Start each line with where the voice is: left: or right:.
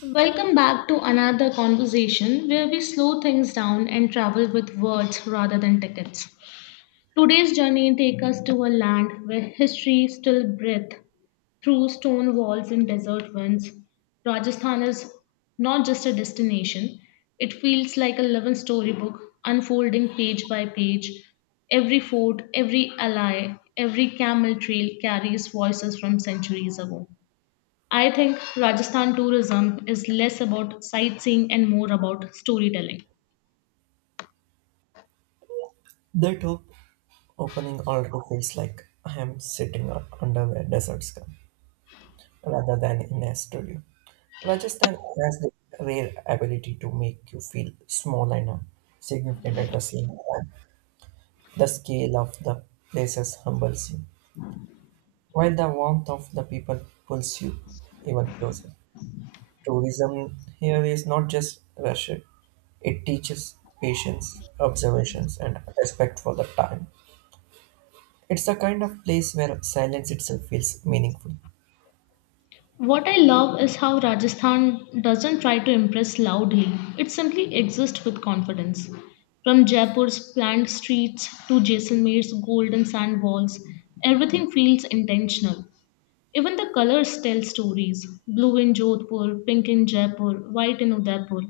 left: Welcome back to another conversation where we slow things down and travel with words rather than tickets. Today's journey takes us to a land where history still breathes through stone walls and desert winds. Rajasthan is not just a destination, it feels like a living storybook unfolding page by page. Every fort, every ally, every camel trail carries voices from centuries ago. I think Rajasthan tourism is less about sightseeing and more about storytelling.
right: The top opening already feels like I am sitting under a desert sky rather than in a studio. Rajasthan has the rare ability to make you feel small and significant at the same time. The scale of the places humbles you, while the warmth of the people pulls you even closer. Tourism here is not just rush; it teaches patience, observations, and respect for the time. It's the kind of place where silence itself feels meaningful.
left: What I love is how Rajasthan doesn't try to impress loudly, it simply exists with confidence. From Jaipur's planned streets to Jaisalmer's golden sand walls, everything feels intentional. Even the colors tell stories blue in Jodhpur, pink in Jaipur, white in Udaipur.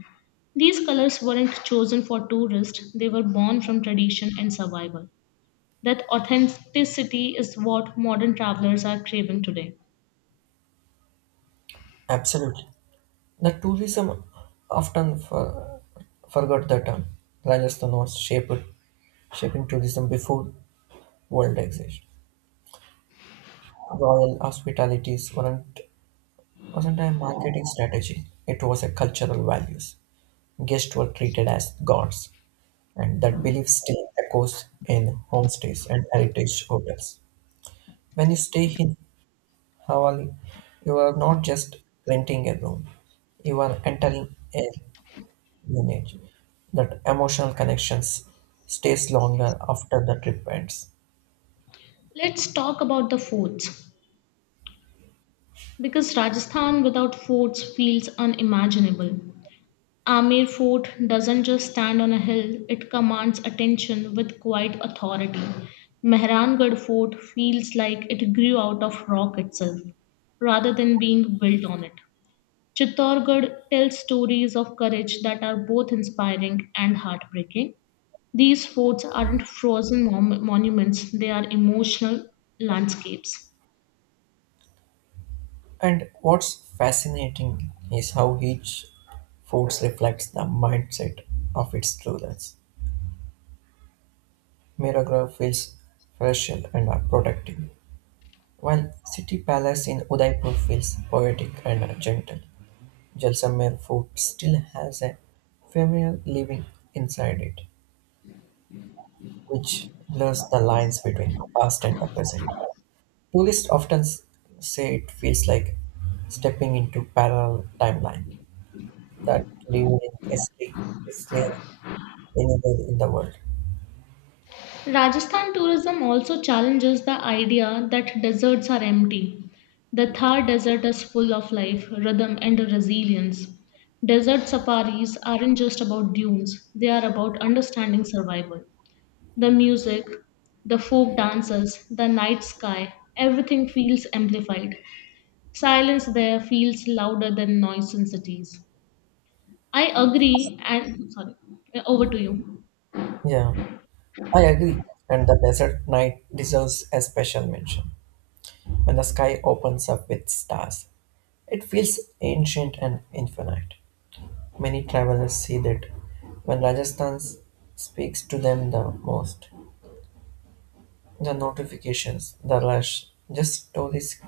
left: These colors weren't chosen for tourists, they were born from tradition and survival. That authenticity is what modern travelers are craving today.
right: Absolutely. The tourism often for, forgot the term. Rajasthan was shaping tourism before world exist. Royal hospitalities weren't, wasn't a marketing strategy. It was a cultural values. Guests were treated as gods, and that belief still echoes in homestays and heritage hotels. When you stay in Hawali, you are not just renting a room, you are entering a lineage. That emotional connections stays longer after the trip ends.
left: Let's talk about the forts. Because Rajasthan without forts feels unimaginable. Amir Fort doesn't just stand on a hill, it commands attention with quiet authority. Mehrangarh Fort feels like it grew out of rock itself, rather than being built on it. Chittorgarh tells stories of courage that are both inspiring and heartbreaking. These forts aren't frozen monuments, they are emotional landscapes.
right: And what's fascinating is how each food reflects the mindset of its rulers. Miragra feels fresh and protective, while City Palace in Udaipur feels poetic and gentle. Jaisalmer food still has a familiar living inside it, which blurs the lines between the past and the present. Tourists say it feels like stepping into parallel timeline that live in Italy anywhere in the world.
left: Rajasthan tourism also challenges the idea that deserts are empty. The Thar Desert is full of life, rhythm, and resilience. Desert safaris aren't just about dunes, they are about understanding survival. The music, the folk dances, the night sky, everything feels amplified. Silence there feels louder than noise in cities. I agree, and sorry, over to you.
right: Yeah, I agree. And the desert night deserves a special mention. When the sky opens up with stars, it feels ancient and infinite. Many travelers see that when Rajasthan speaks to them the most. The notifications, the rush, just stories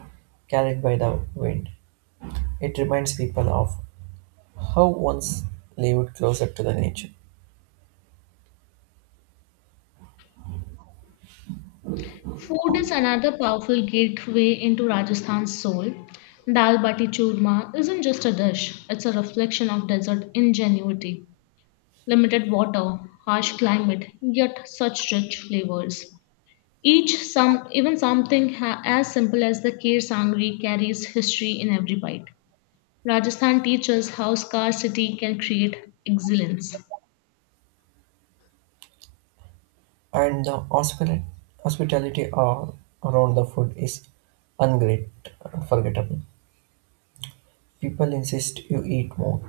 right: carried by the wind. It reminds people of how once lived closer to the nature.
left: Food is another powerful gateway into Rajasthan's soul. Dal bati churma isn't just a dish, it's a reflection of desert ingenuity. Limited water, harsh climate, yet such rich flavors. Each some even something as simple as the kheer sangri carries history in every bite. Rajasthan teaches how scarcity can create excellence.
right: And the hospitality all around the food is ungreat, unforgettable. People insist you eat more,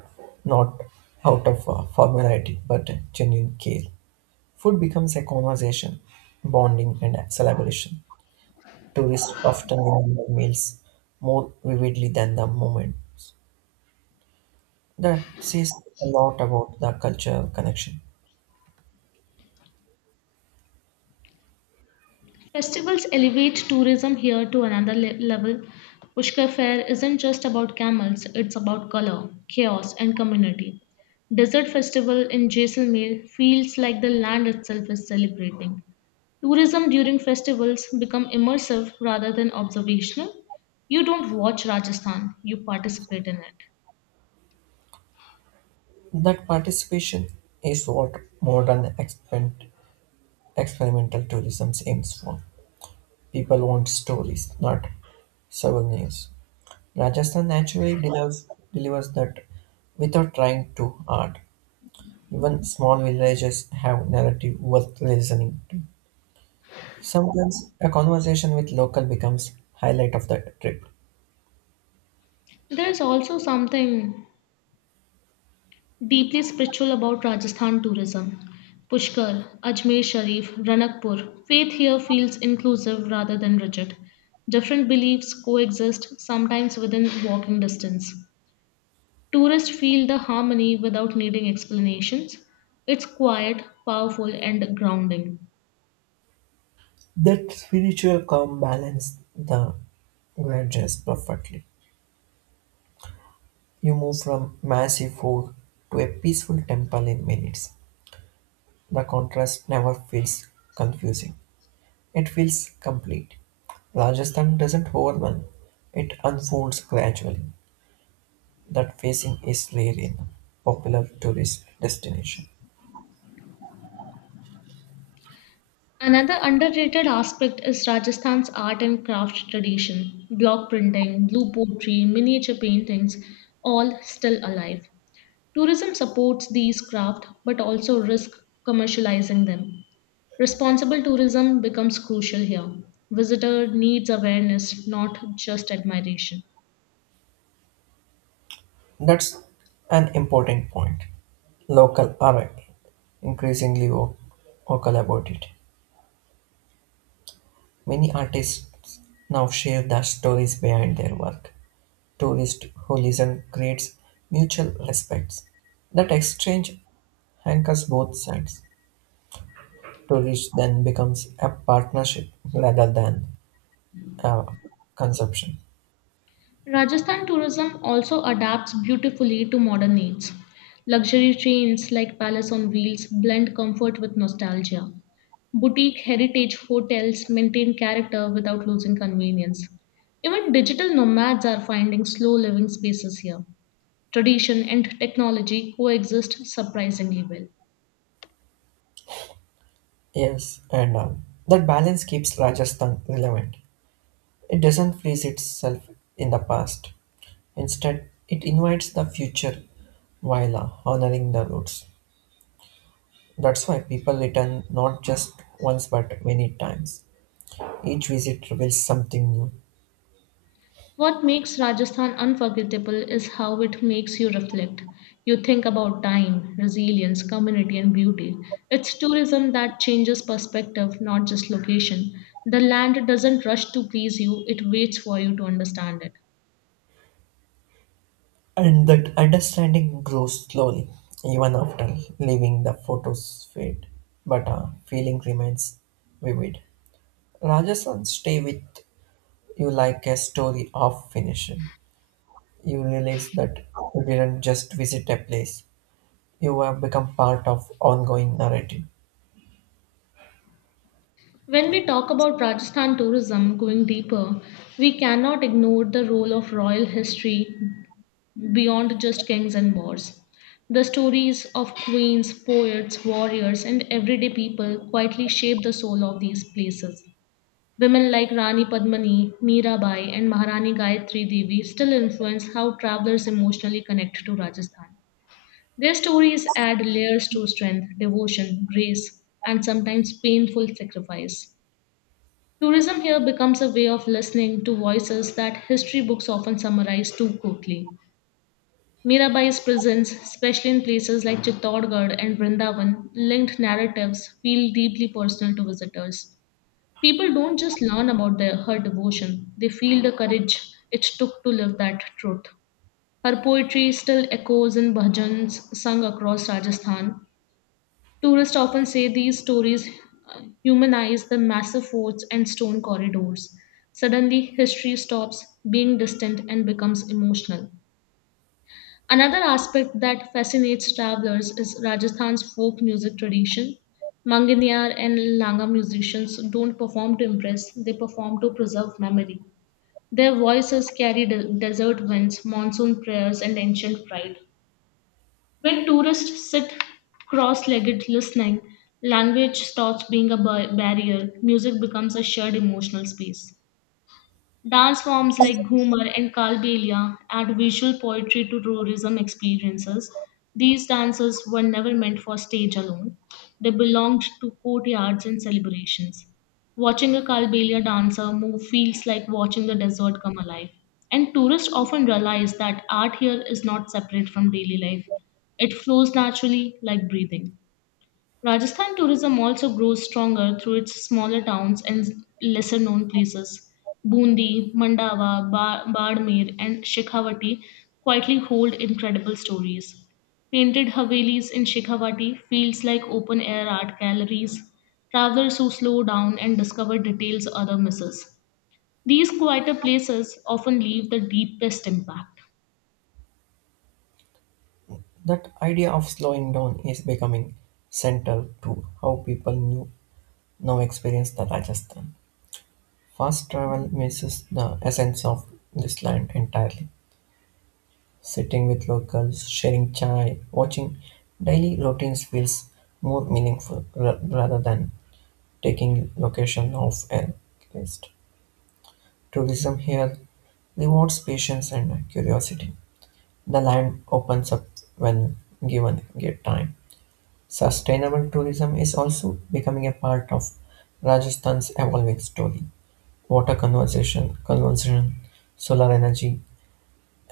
right: not out of formality but genuine care. Food becomes a conversation, bonding, and celebration. Tourists often remember meals more vividly than the moment. That says a lot about the cultural connection.
left: Festivals elevate tourism here to another level. Pushkar Fair isn't just about camels, it's about color, chaos, and community. Desert Festival in Jaisalmer feels like the land itself is celebrating. Tourism during festivals become immersive rather than observational. You don't watch Rajasthan, you participate in it.
right: That participation is what modern experimental tourism aims for. People want stories, not souvenirs. Rajasthan naturally delivers that without trying too hard. Even small villages have narrative worth listening to. Sometimes a conversation with local becomes highlight of the trip.
left: There's also something deeply spiritual about Rajasthan tourism. Pushkar, Ajmer Sharif, Ranakpur. Faith here feels inclusive rather than rigid. Different beliefs coexist, sometimes within walking distance. Tourists feel the harmony without needing explanations. It's quiet, powerful, and grounding.
right: That spiritual calm balance the grudges perfectly. You move from massive fort to a peaceful temple in minutes. The contrast never feels confusing. It feels complete. Rajasthan doesn't overwhelm. It unfolds gradually. That facing is rare in popular tourist destination.
left: Another underrated aspect is Rajasthan's art and craft tradition. Block printing, blue pottery, miniature paintings, all still alive. Tourism supports these craft but also risks commercializing them. Responsible tourism becomes crucial here. Visitor needs awareness, not just admiration.
right: That's an important point. Local are increasingly wo- vocal about it. Many artists now share the stories behind their work. Tourist who listen creates mutual respect. That exchange anchors both sides. Tourism then becomes a partnership rather than a consumption.
left: Rajasthan tourism also adapts beautifully to modern needs. Luxury trains like Palace on Wheels blend comfort with nostalgia. Boutique heritage hotels maintain character without losing convenience. Even digital nomads are finding slow living spaces here. Tradition and technology coexist surprisingly well.
right: Yes, and that balance keeps Rajasthan relevant. It doesn't freeze itself in the past. Instead, it invites the future while honoring the roots. That's why people return not just once but many times. Each visit reveals something new.
left: What makes Rajasthan unforgettable is how it makes you reflect. You think about time, resilience, community, and beauty. It's tourism that changes perspective, not just location. The land doesn't rush to please you, it waits for you to understand it.
right: And that understanding grows slowly, even after leaving the photos fade, but a feeling remains vivid. Rajasthan stay with you like a story of finished. You realize that you didn't just visit a place, you have become part of ongoing narrative.
left: When we talk about Rajasthan tourism going deeper, we cannot ignore the role of royal history, beyond just kings and wars. The stories of queens, poets, warriors, and everyday people quietly shape the soul of these places. Women like Rani Padmani, Mirabai, and Maharani Gayatri Devi still influence how travelers emotionally connect to Rajasthan. Their stories add layers to strength, devotion, grace, and sometimes painful sacrifice. Tourism here becomes a way of listening to voices that history books often summarize too quickly. Mirabai's presence, especially in places like Chittorgarh and Vrindavan, linked narratives feel deeply personal to visitors. People don't just learn about her devotion, they feel the courage it took to live that truth. Her poetry still echoes in bhajans sung across Rajasthan. Tourists often say these stories humanize the massive forts and stone corridors. Suddenly, history stops being distant and becomes emotional. Another aspect that fascinates travelers is Rajasthan's folk music tradition. Manganiyar and Langa musicians don't perform to impress, they perform to preserve memory. Their voices carry desert winds, monsoon prayers, and ancient pride. When tourists sit cross legged listening, language stops being a barrier, music becomes a shared emotional space. Dance forms like Ghumar and Kalbelia add visual poetry to tourism experiences. These dances were never meant for stage alone. They belonged to courtyards and celebrations. Watching a Kalbelia dancer move feels like watching the desert come alive. And tourists often realize that art here is not separate from daily life. It flows naturally like breathing. Rajasthan tourism also grows stronger through its smaller towns and lesser known places. Bundi, Mandawa, Badmer, and Shekhawati quietly hold incredible stories. Painted Havelis in Shekhawati feels like open air art galleries, travelers who slow down and discover details other misses. These quieter places often leave the deepest impact.
right: That idea of slowing down is becoming central to how people now experience the Rajasthan. Fast travel misses the essence of this land entirely. Sitting with locals, sharing chai, watching daily routines feels more meaningful rather than taking location off a list. Tourism here rewards patience and curiosity. The land opens up when given good time. Sustainable tourism is also becoming a part of Rajasthan's evolving story. Water conversion, solar energy,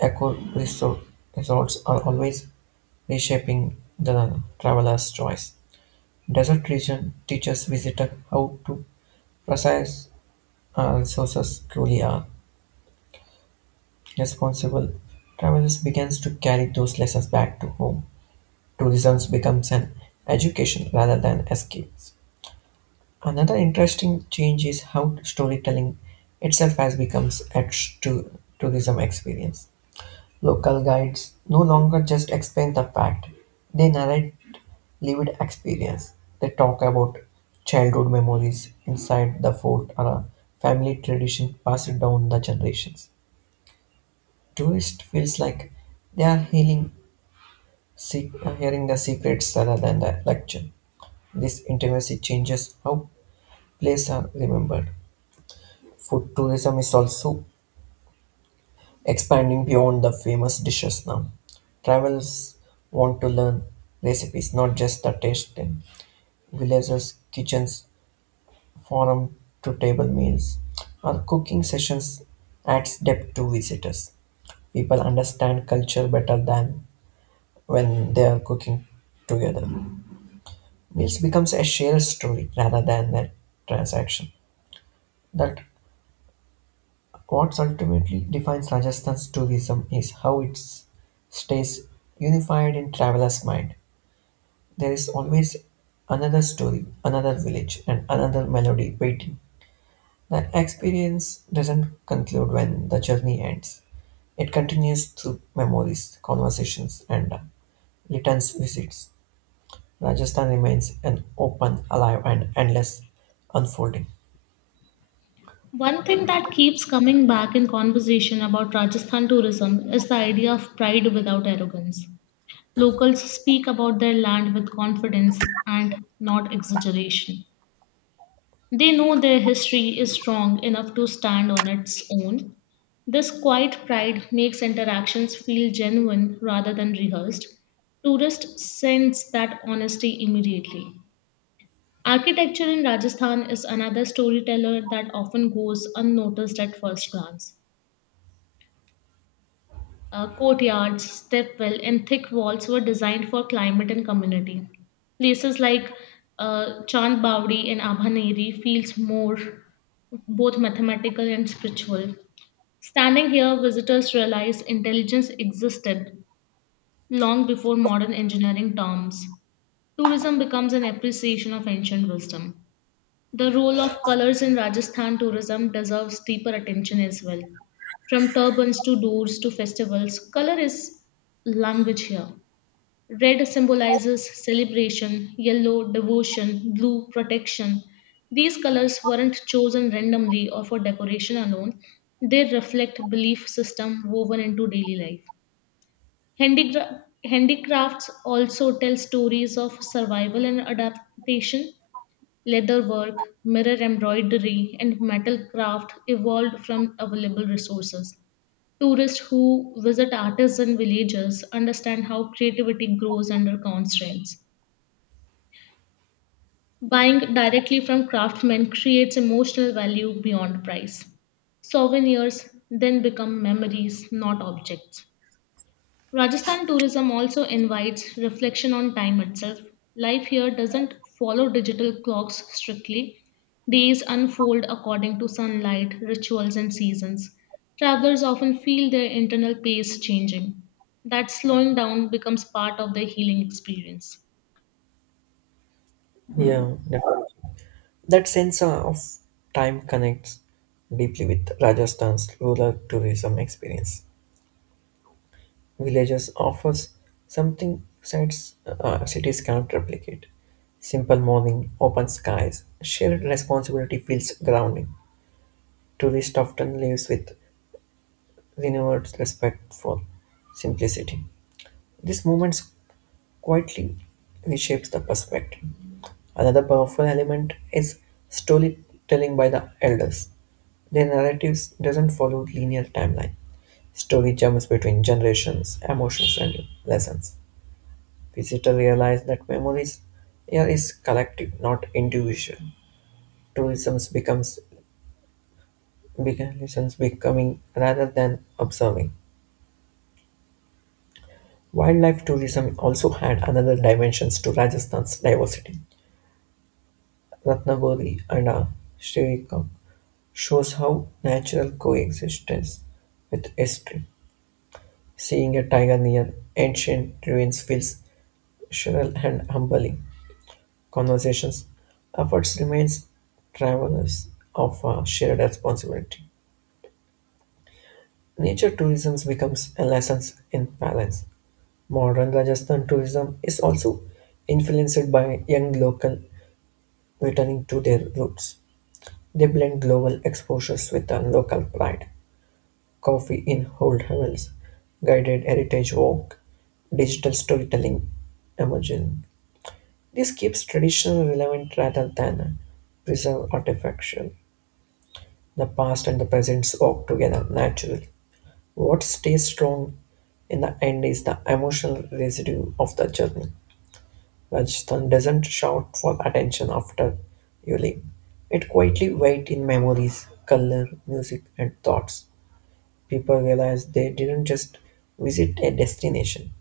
right: Eco resort, resorts are always reshaping the traveler's choice. Desert region teaches visitors how to precise resources truly are. Responsible travelers begins to carry those lessons back to home. Tourism becomes an education rather than escapes. Another interesting change is how storytelling itself has becomes etched to tourism experience. Local guides no longer just explain the fact, they narrate lived experience. They talk about childhood memories inside the fort or a family tradition passed down the generations. Tourist feels like they are se- hearing the secrets rather than the lecture. This intimacy changes how places are remembered. Food tourism is also expanding beyond the famous dishes now. Travelers want to learn recipes, not just the tasting. Villagers' kitchens, forum to table meals, or cooking sessions adds depth to visitors. People understand culture better than when they are cooking together. Meals becomes a shared story rather than a transaction. That what ultimately defines Rajasthan's tourism is how it stays unified in travelers' mind. There is always another story, another village, and another melody waiting. The experience doesn't conclude when the journey ends. It continues through memories, conversations, and returns visits. Rajasthan remains an open, alive, and endless unfolding.
left: One thing that keeps coming back in conversation about Rajasthan tourism is the idea of pride without arrogance. Locals speak about their land with confidence and not exaggeration. They know their history is strong enough to stand on its own. This quiet pride makes interactions feel genuine rather than rehearsed. Tourists sense that honesty immediately. Architecture in Rajasthan is another storyteller that often goes unnoticed at first glance. Courtyards, stepwell, and thick walls were designed for climate and community. Places like Chand Bawdi and Abhaneri feels more both mathematical and spiritual. Standing here, visitors realize intelligence existed long before modern engineering terms. Tourism becomes an appreciation of ancient wisdom. The role of colors in Rajasthan tourism deserves deeper attention as well. From turbans to doors to festivals, color is language here. Red symbolizes celebration, yellow, devotion, blue, protection. These colors weren't chosen randomly or for decoration alone, they reflect belief system woven into daily life. Handicrafts also tell stories of survival and adaptation. Leatherwork, mirror embroidery, and metal craft evolved from available resources. Tourists who visit artisan villages understand how creativity grows under constraints. Buying directly from craftsmen creates emotional value beyond price. Souvenirs then become memories, not objects. Rajasthan tourism also invites reflection on time itself. Life here doesn't follow digital clocks strictly. Days unfold according to sunlight, rituals, and seasons. Travelers often feel their internal pace changing. That slowing down becomes part of their healing experience.
right: Yeah, definitely. That sense of time connects deeply with Rajasthan's rural tourism experience. Villages offers something cities cannot replicate. Simple morning, open skies, shared responsibility feels grounding. Tourist often lives with renewed respect for simplicity. This moments quietly reshapes the perspective. Another powerful element is storytelling by the elders. Their narratives doesn't follow linear timeline. Story jumps between generations, emotions, and lessons. Visitor realize that memories here is collective, not individual. Tourism becomes tourism's becoming rather than observing. Wildlife tourism also had another dimensions to Rajasthan's diversity. Ratnabori and Sririkam shows how natural coexistence with history. Seeing a tiger near ancient ruins feels surreal and humbling. Conversations, efforts remains travelers of shared responsibility. Nature tourism becomes a lesson in balance. Modern Rajasthan tourism is also influenced by young local returning to their roots. They blend global exposures with a local pride. Coffee in old hills, guided heritage walk, digital storytelling emerging. This keeps traditional relevant rather than preserve artifacts. The past and the present walk together naturally. What stays strong in the end is the emotional residue of the journey. Rajasthan doesn't shout for attention after you leave. It quietly waits in memories, color, music, and thoughts. People realize they didn't just visit a destination,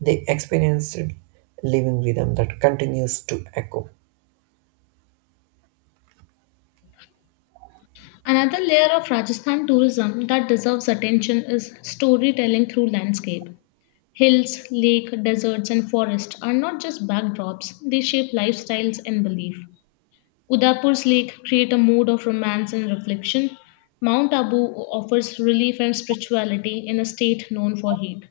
right: they experienced living rhythm that continues to echo.
left: Another layer of Rajasthan tourism that deserves attention is storytelling through landscape. Hills, lake, deserts, and forest are not just backdrops, they shape lifestyles and belief. Udaipur's lake create a mood of romance and reflection. Mount Abu offers relief and spirituality in a state known for heat.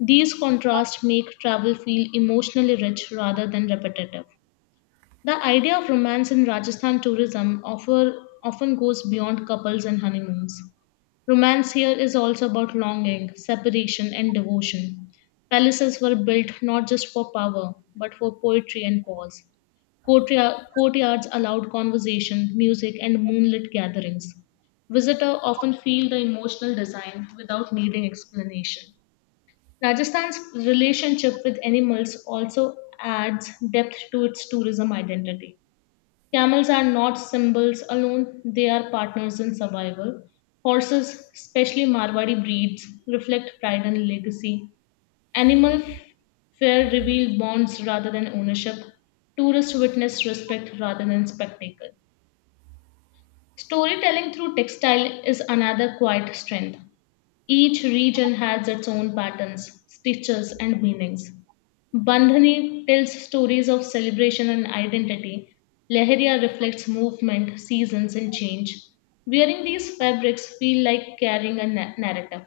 left: These contrasts make travel feel emotionally rich rather than repetitive. The idea of romance in Rajasthan tourism often goes beyond couples and honeymoons. Romance here is also about longing, separation, and devotion. Palaces were built not just for power, but for poetry and pause. Courtyards allowed conversation, music, and moonlit gatherings. Visitors often feel the emotional design without needing explanation. Rajasthan's relationship with animals also adds depth to its tourism identity. Camels are not symbols alone, they are partners in survival. Horses, especially Marwari breeds, reflect pride and legacy. Animal fare reveal bonds rather than ownership. Tourists witness respect rather than spectacle. Storytelling through textile is another quiet strength. Each region has its own patterns, stitches, and meanings. Bandhani tells stories of celebration and identity. Leheria reflects movement, seasons, and change. Wearing these fabrics feel like carrying a narrative.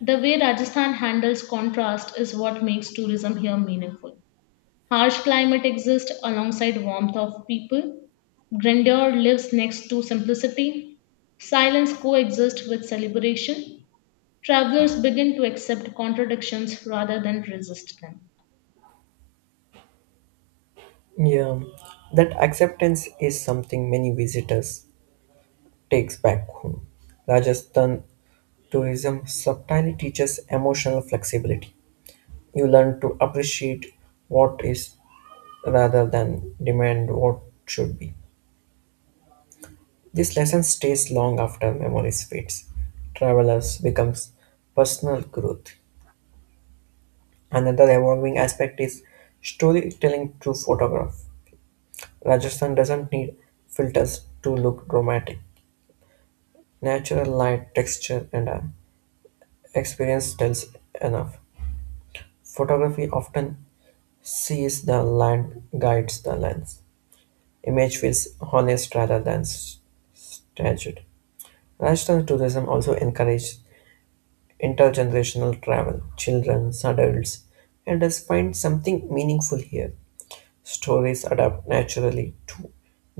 left: The way Rajasthan handles contrast is what makes tourism here meaningful. Harsh climate exists alongside warmth of people. Grandeur lives next to simplicity. Silence coexists with celebration travelers begin to accept contradictions rather than resist them.
right: Yeah, that acceptance is something many visitors Takes Back Home. Rajasthan tourism subtly teaches emotional flexibility. You learn to appreciate what is rather than demand what should be. This lesson stays long after memories fades. Travelers becomes personal growth. Another evolving aspect is storytelling through photograph. Rajasthan doesn't need filters to look dramatic. Natural light, texture, and experience tells enough. Photography often sees the land guides the lens. Image feels honest rather than staged. Lifestyle tourism also encourages intergenerational travel. Children, adults, elders find something meaningful here. Stories adapt naturally to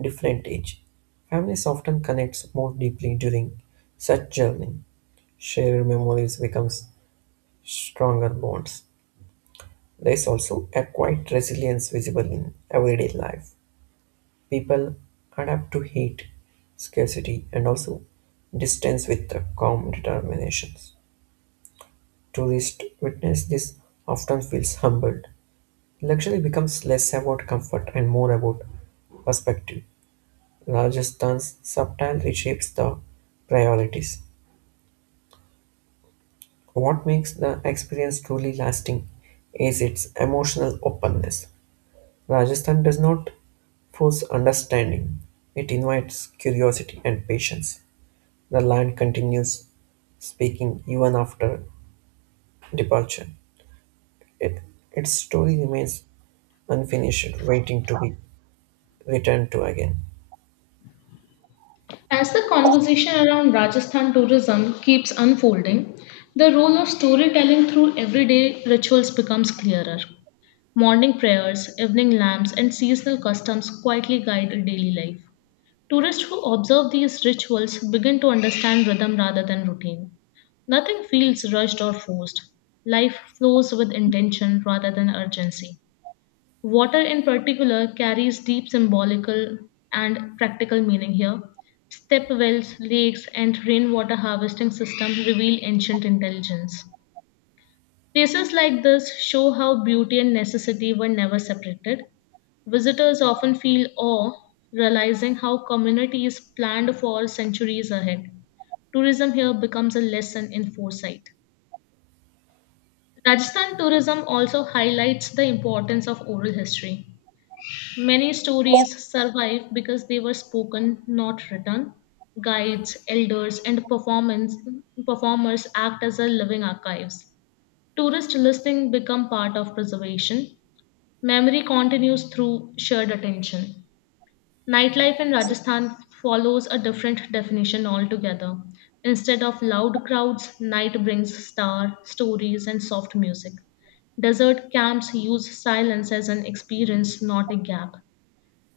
right: different age. Families often connect more deeply during such journey. Shared memories becomes stronger bonds. There is also a quiet resilience visible in everyday life. People adapt to heat, scarcity, and also distance with a calm determination. Tourists witness this often feels humbled. Luxury becomes less about comfort and more about perspective. Rajasthan's subtle reshapes the priorities. What makes the experience truly lasting is its emotional openness. Rajasthan does not force understanding, it invites curiosity and patience. The land continues speaking even after departure. It, its story remains unfinished, waiting to be returned to again.
left: As the conversation around Rajasthan tourism keeps unfolding, the role of storytelling through everyday rituals becomes clearer. Morning prayers, evening lamps, and seasonal customs quietly guide daily life. Tourists who observe these rituals begin to understand rhythm rather than routine. Nothing feels rushed or forced. Life flows with intention rather than urgency. Water, in particular, carries deep symbolical and practical meaning here. Step wells, lakes, and rainwater harvesting systems reveal ancient intelligence. Places like this show how beauty and necessity were never separated. Visitors often feel awe, realizing how communities planned for centuries ahead. Tourism here becomes a lesson in foresight. Rajasthan tourism also highlights the importance of oral history. Many stories survive because they were spoken, not written. Guides, elders, and performers act as a living archives. Tourist listening become part of preservation. Memory continues through shared attention. Nightlife in Rajasthan follows a different definition altogether. Instead of loud crowds, night brings star, stories, and soft music. Desert camps use silence as an experience, not a gap.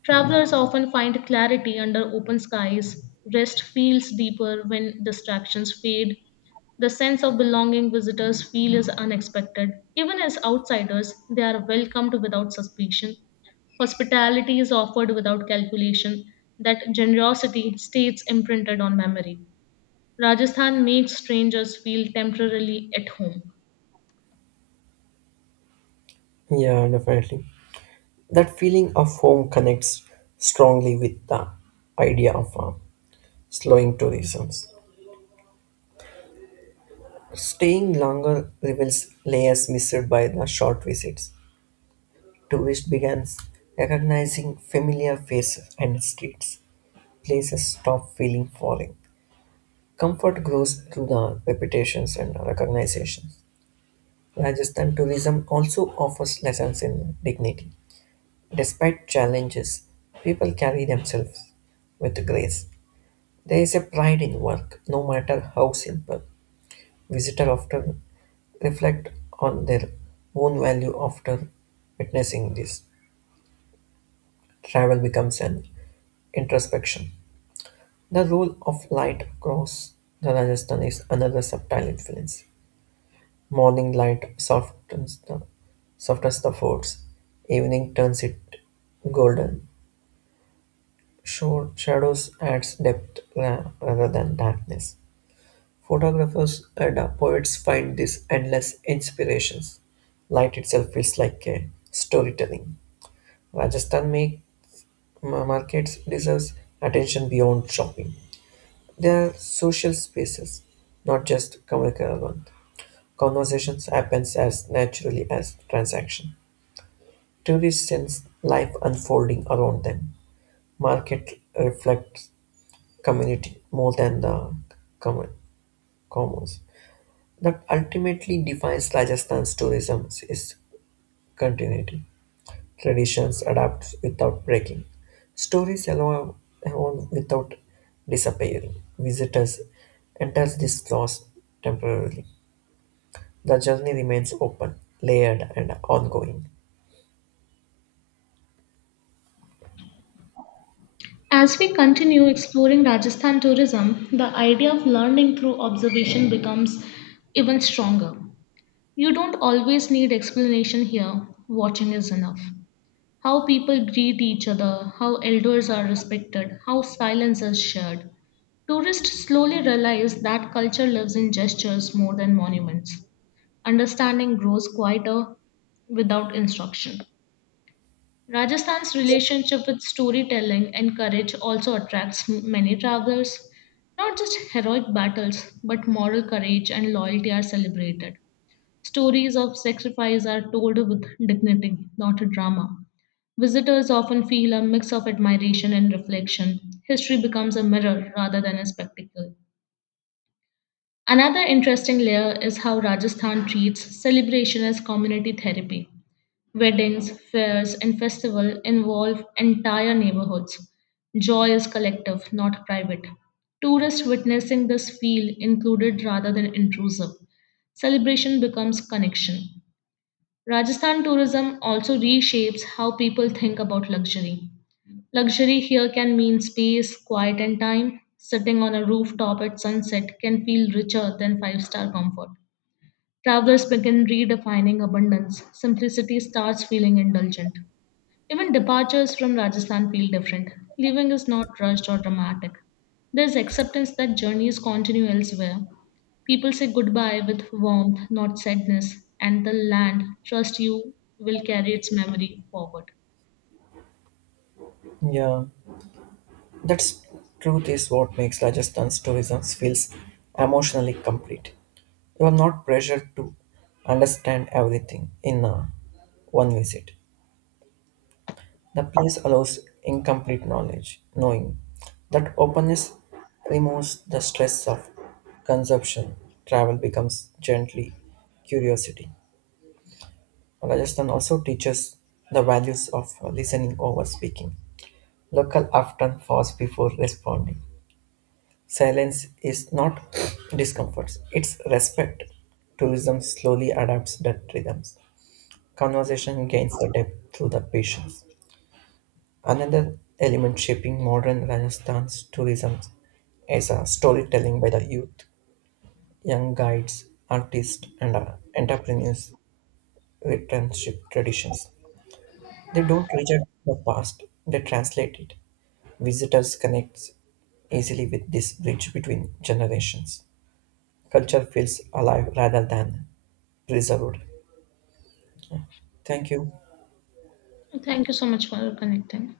left: Travelers often find clarity under open skies. Rest feels deeper when distractions fade. The sense of belonging visitors feel is unexpected. Even as outsiders, they are welcomed without suspicion. Hospitality is offered without calculation. That generosity stays imprinted on memory. Rajasthan makes strangers feel temporarily at home.
right: Yeah, definitely. That feeling of home connects strongly with the idea of slowing tourism. Staying longer reveals layers missed by the short visits. Tourists begins recognizing familiar faces and streets. Places stop feeling foreign. Comfort grows through the repetitions and recognition. Rajasthan tourism also offers lessons in dignity. Despite challenges, people carry themselves with grace. There is a pride in work, no matter how simple. Visitors often reflect on their own value after witnessing this. Travel becomes an introspection. The role of light across the Rajasthan is another subtle influence. Morning light softens the forts, evening turns it golden. Short shadows adds depth rather than darkness. Photographers and poets find these endless inspirations. Light itself feels like a storytelling. Rajasthan make, markets deserves attention beyond shopping. They are social spaces, not just commercial ones. Conversations happens as naturally as transaction. Tourists sense life unfolding around them. Market reflects community more than the common commons. That ultimately defines Rajasthan's tourism is continuity. Traditions adapt without breaking. Stories allow evolve without disappearing. Visitors enter this loss temporarily. The journey remains open, layered, and ongoing.
left: As we continue exploring Rajasthan tourism, the idea of learning through observation becomes even stronger. You don't always need explanation here, watching is enough. How people greet each other, how elders are respected, how silence is shared. Tourists slowly realize that culture lives in gestures more than monuments. Understanding grows quieter without instruction. Rajasthan's relationship with storytelling and courage also attracts many travelers. Not just heroic battles, but moral courage and loyalty are celebrated. Stories of sacrifice are told with dignity, not drama. Visitors often feel a mix of admiration and reflection. History becomes a mirror rather than a spectacle. Another interesting layer is how Rajasthan treats celebration as community therapy. Weddings, fairs, and festivals involve entire neighborhoods. Joy is collective, not private. Tourists witnessing this feel included rather than intrusive. Celebration becomes connection. Rajasthan tourism also reshapes how people think about luxury. Luxury here can mean space, quiet, and time. Sitting on a rooftop at sunset can feel richer than five star comfort. Travelers begin redefining abundance. Simplicity starts feeling indulgent. Even departures from Rajasthan feel different. Leaving is not rushed or dramatic. There's acceptance that journeys continue elsewhere. People say goodbye with warmth, not sadness, and the land, trust you, will carry its memory forward.
right: Yeah. That truth is what makes Rajasthan's tourism feels emotionally complete. You are not pressured to understand everything in one visit. The place allows incomplete knowledge, knowing that openness removes the stress of consumption. Travel becomes gently curiosity. Rajasthan also teaches the values of listening over speaking. Local often pause before responding. Silence is not discomfort, it's respect. Tourism slowly adapts that rhythms. Conversation gains the depth through the patience. Another element shaping modern Rajasthan's tourism is a storytelling by the youth, young guides, artists, and entrepreneurs returnship traditions. They don't reject the past, they translate it. Visitors connect easily with this bridge between generations. Culture feels alive rather than preserved. Thank you.
left: Thank you so much for connecting.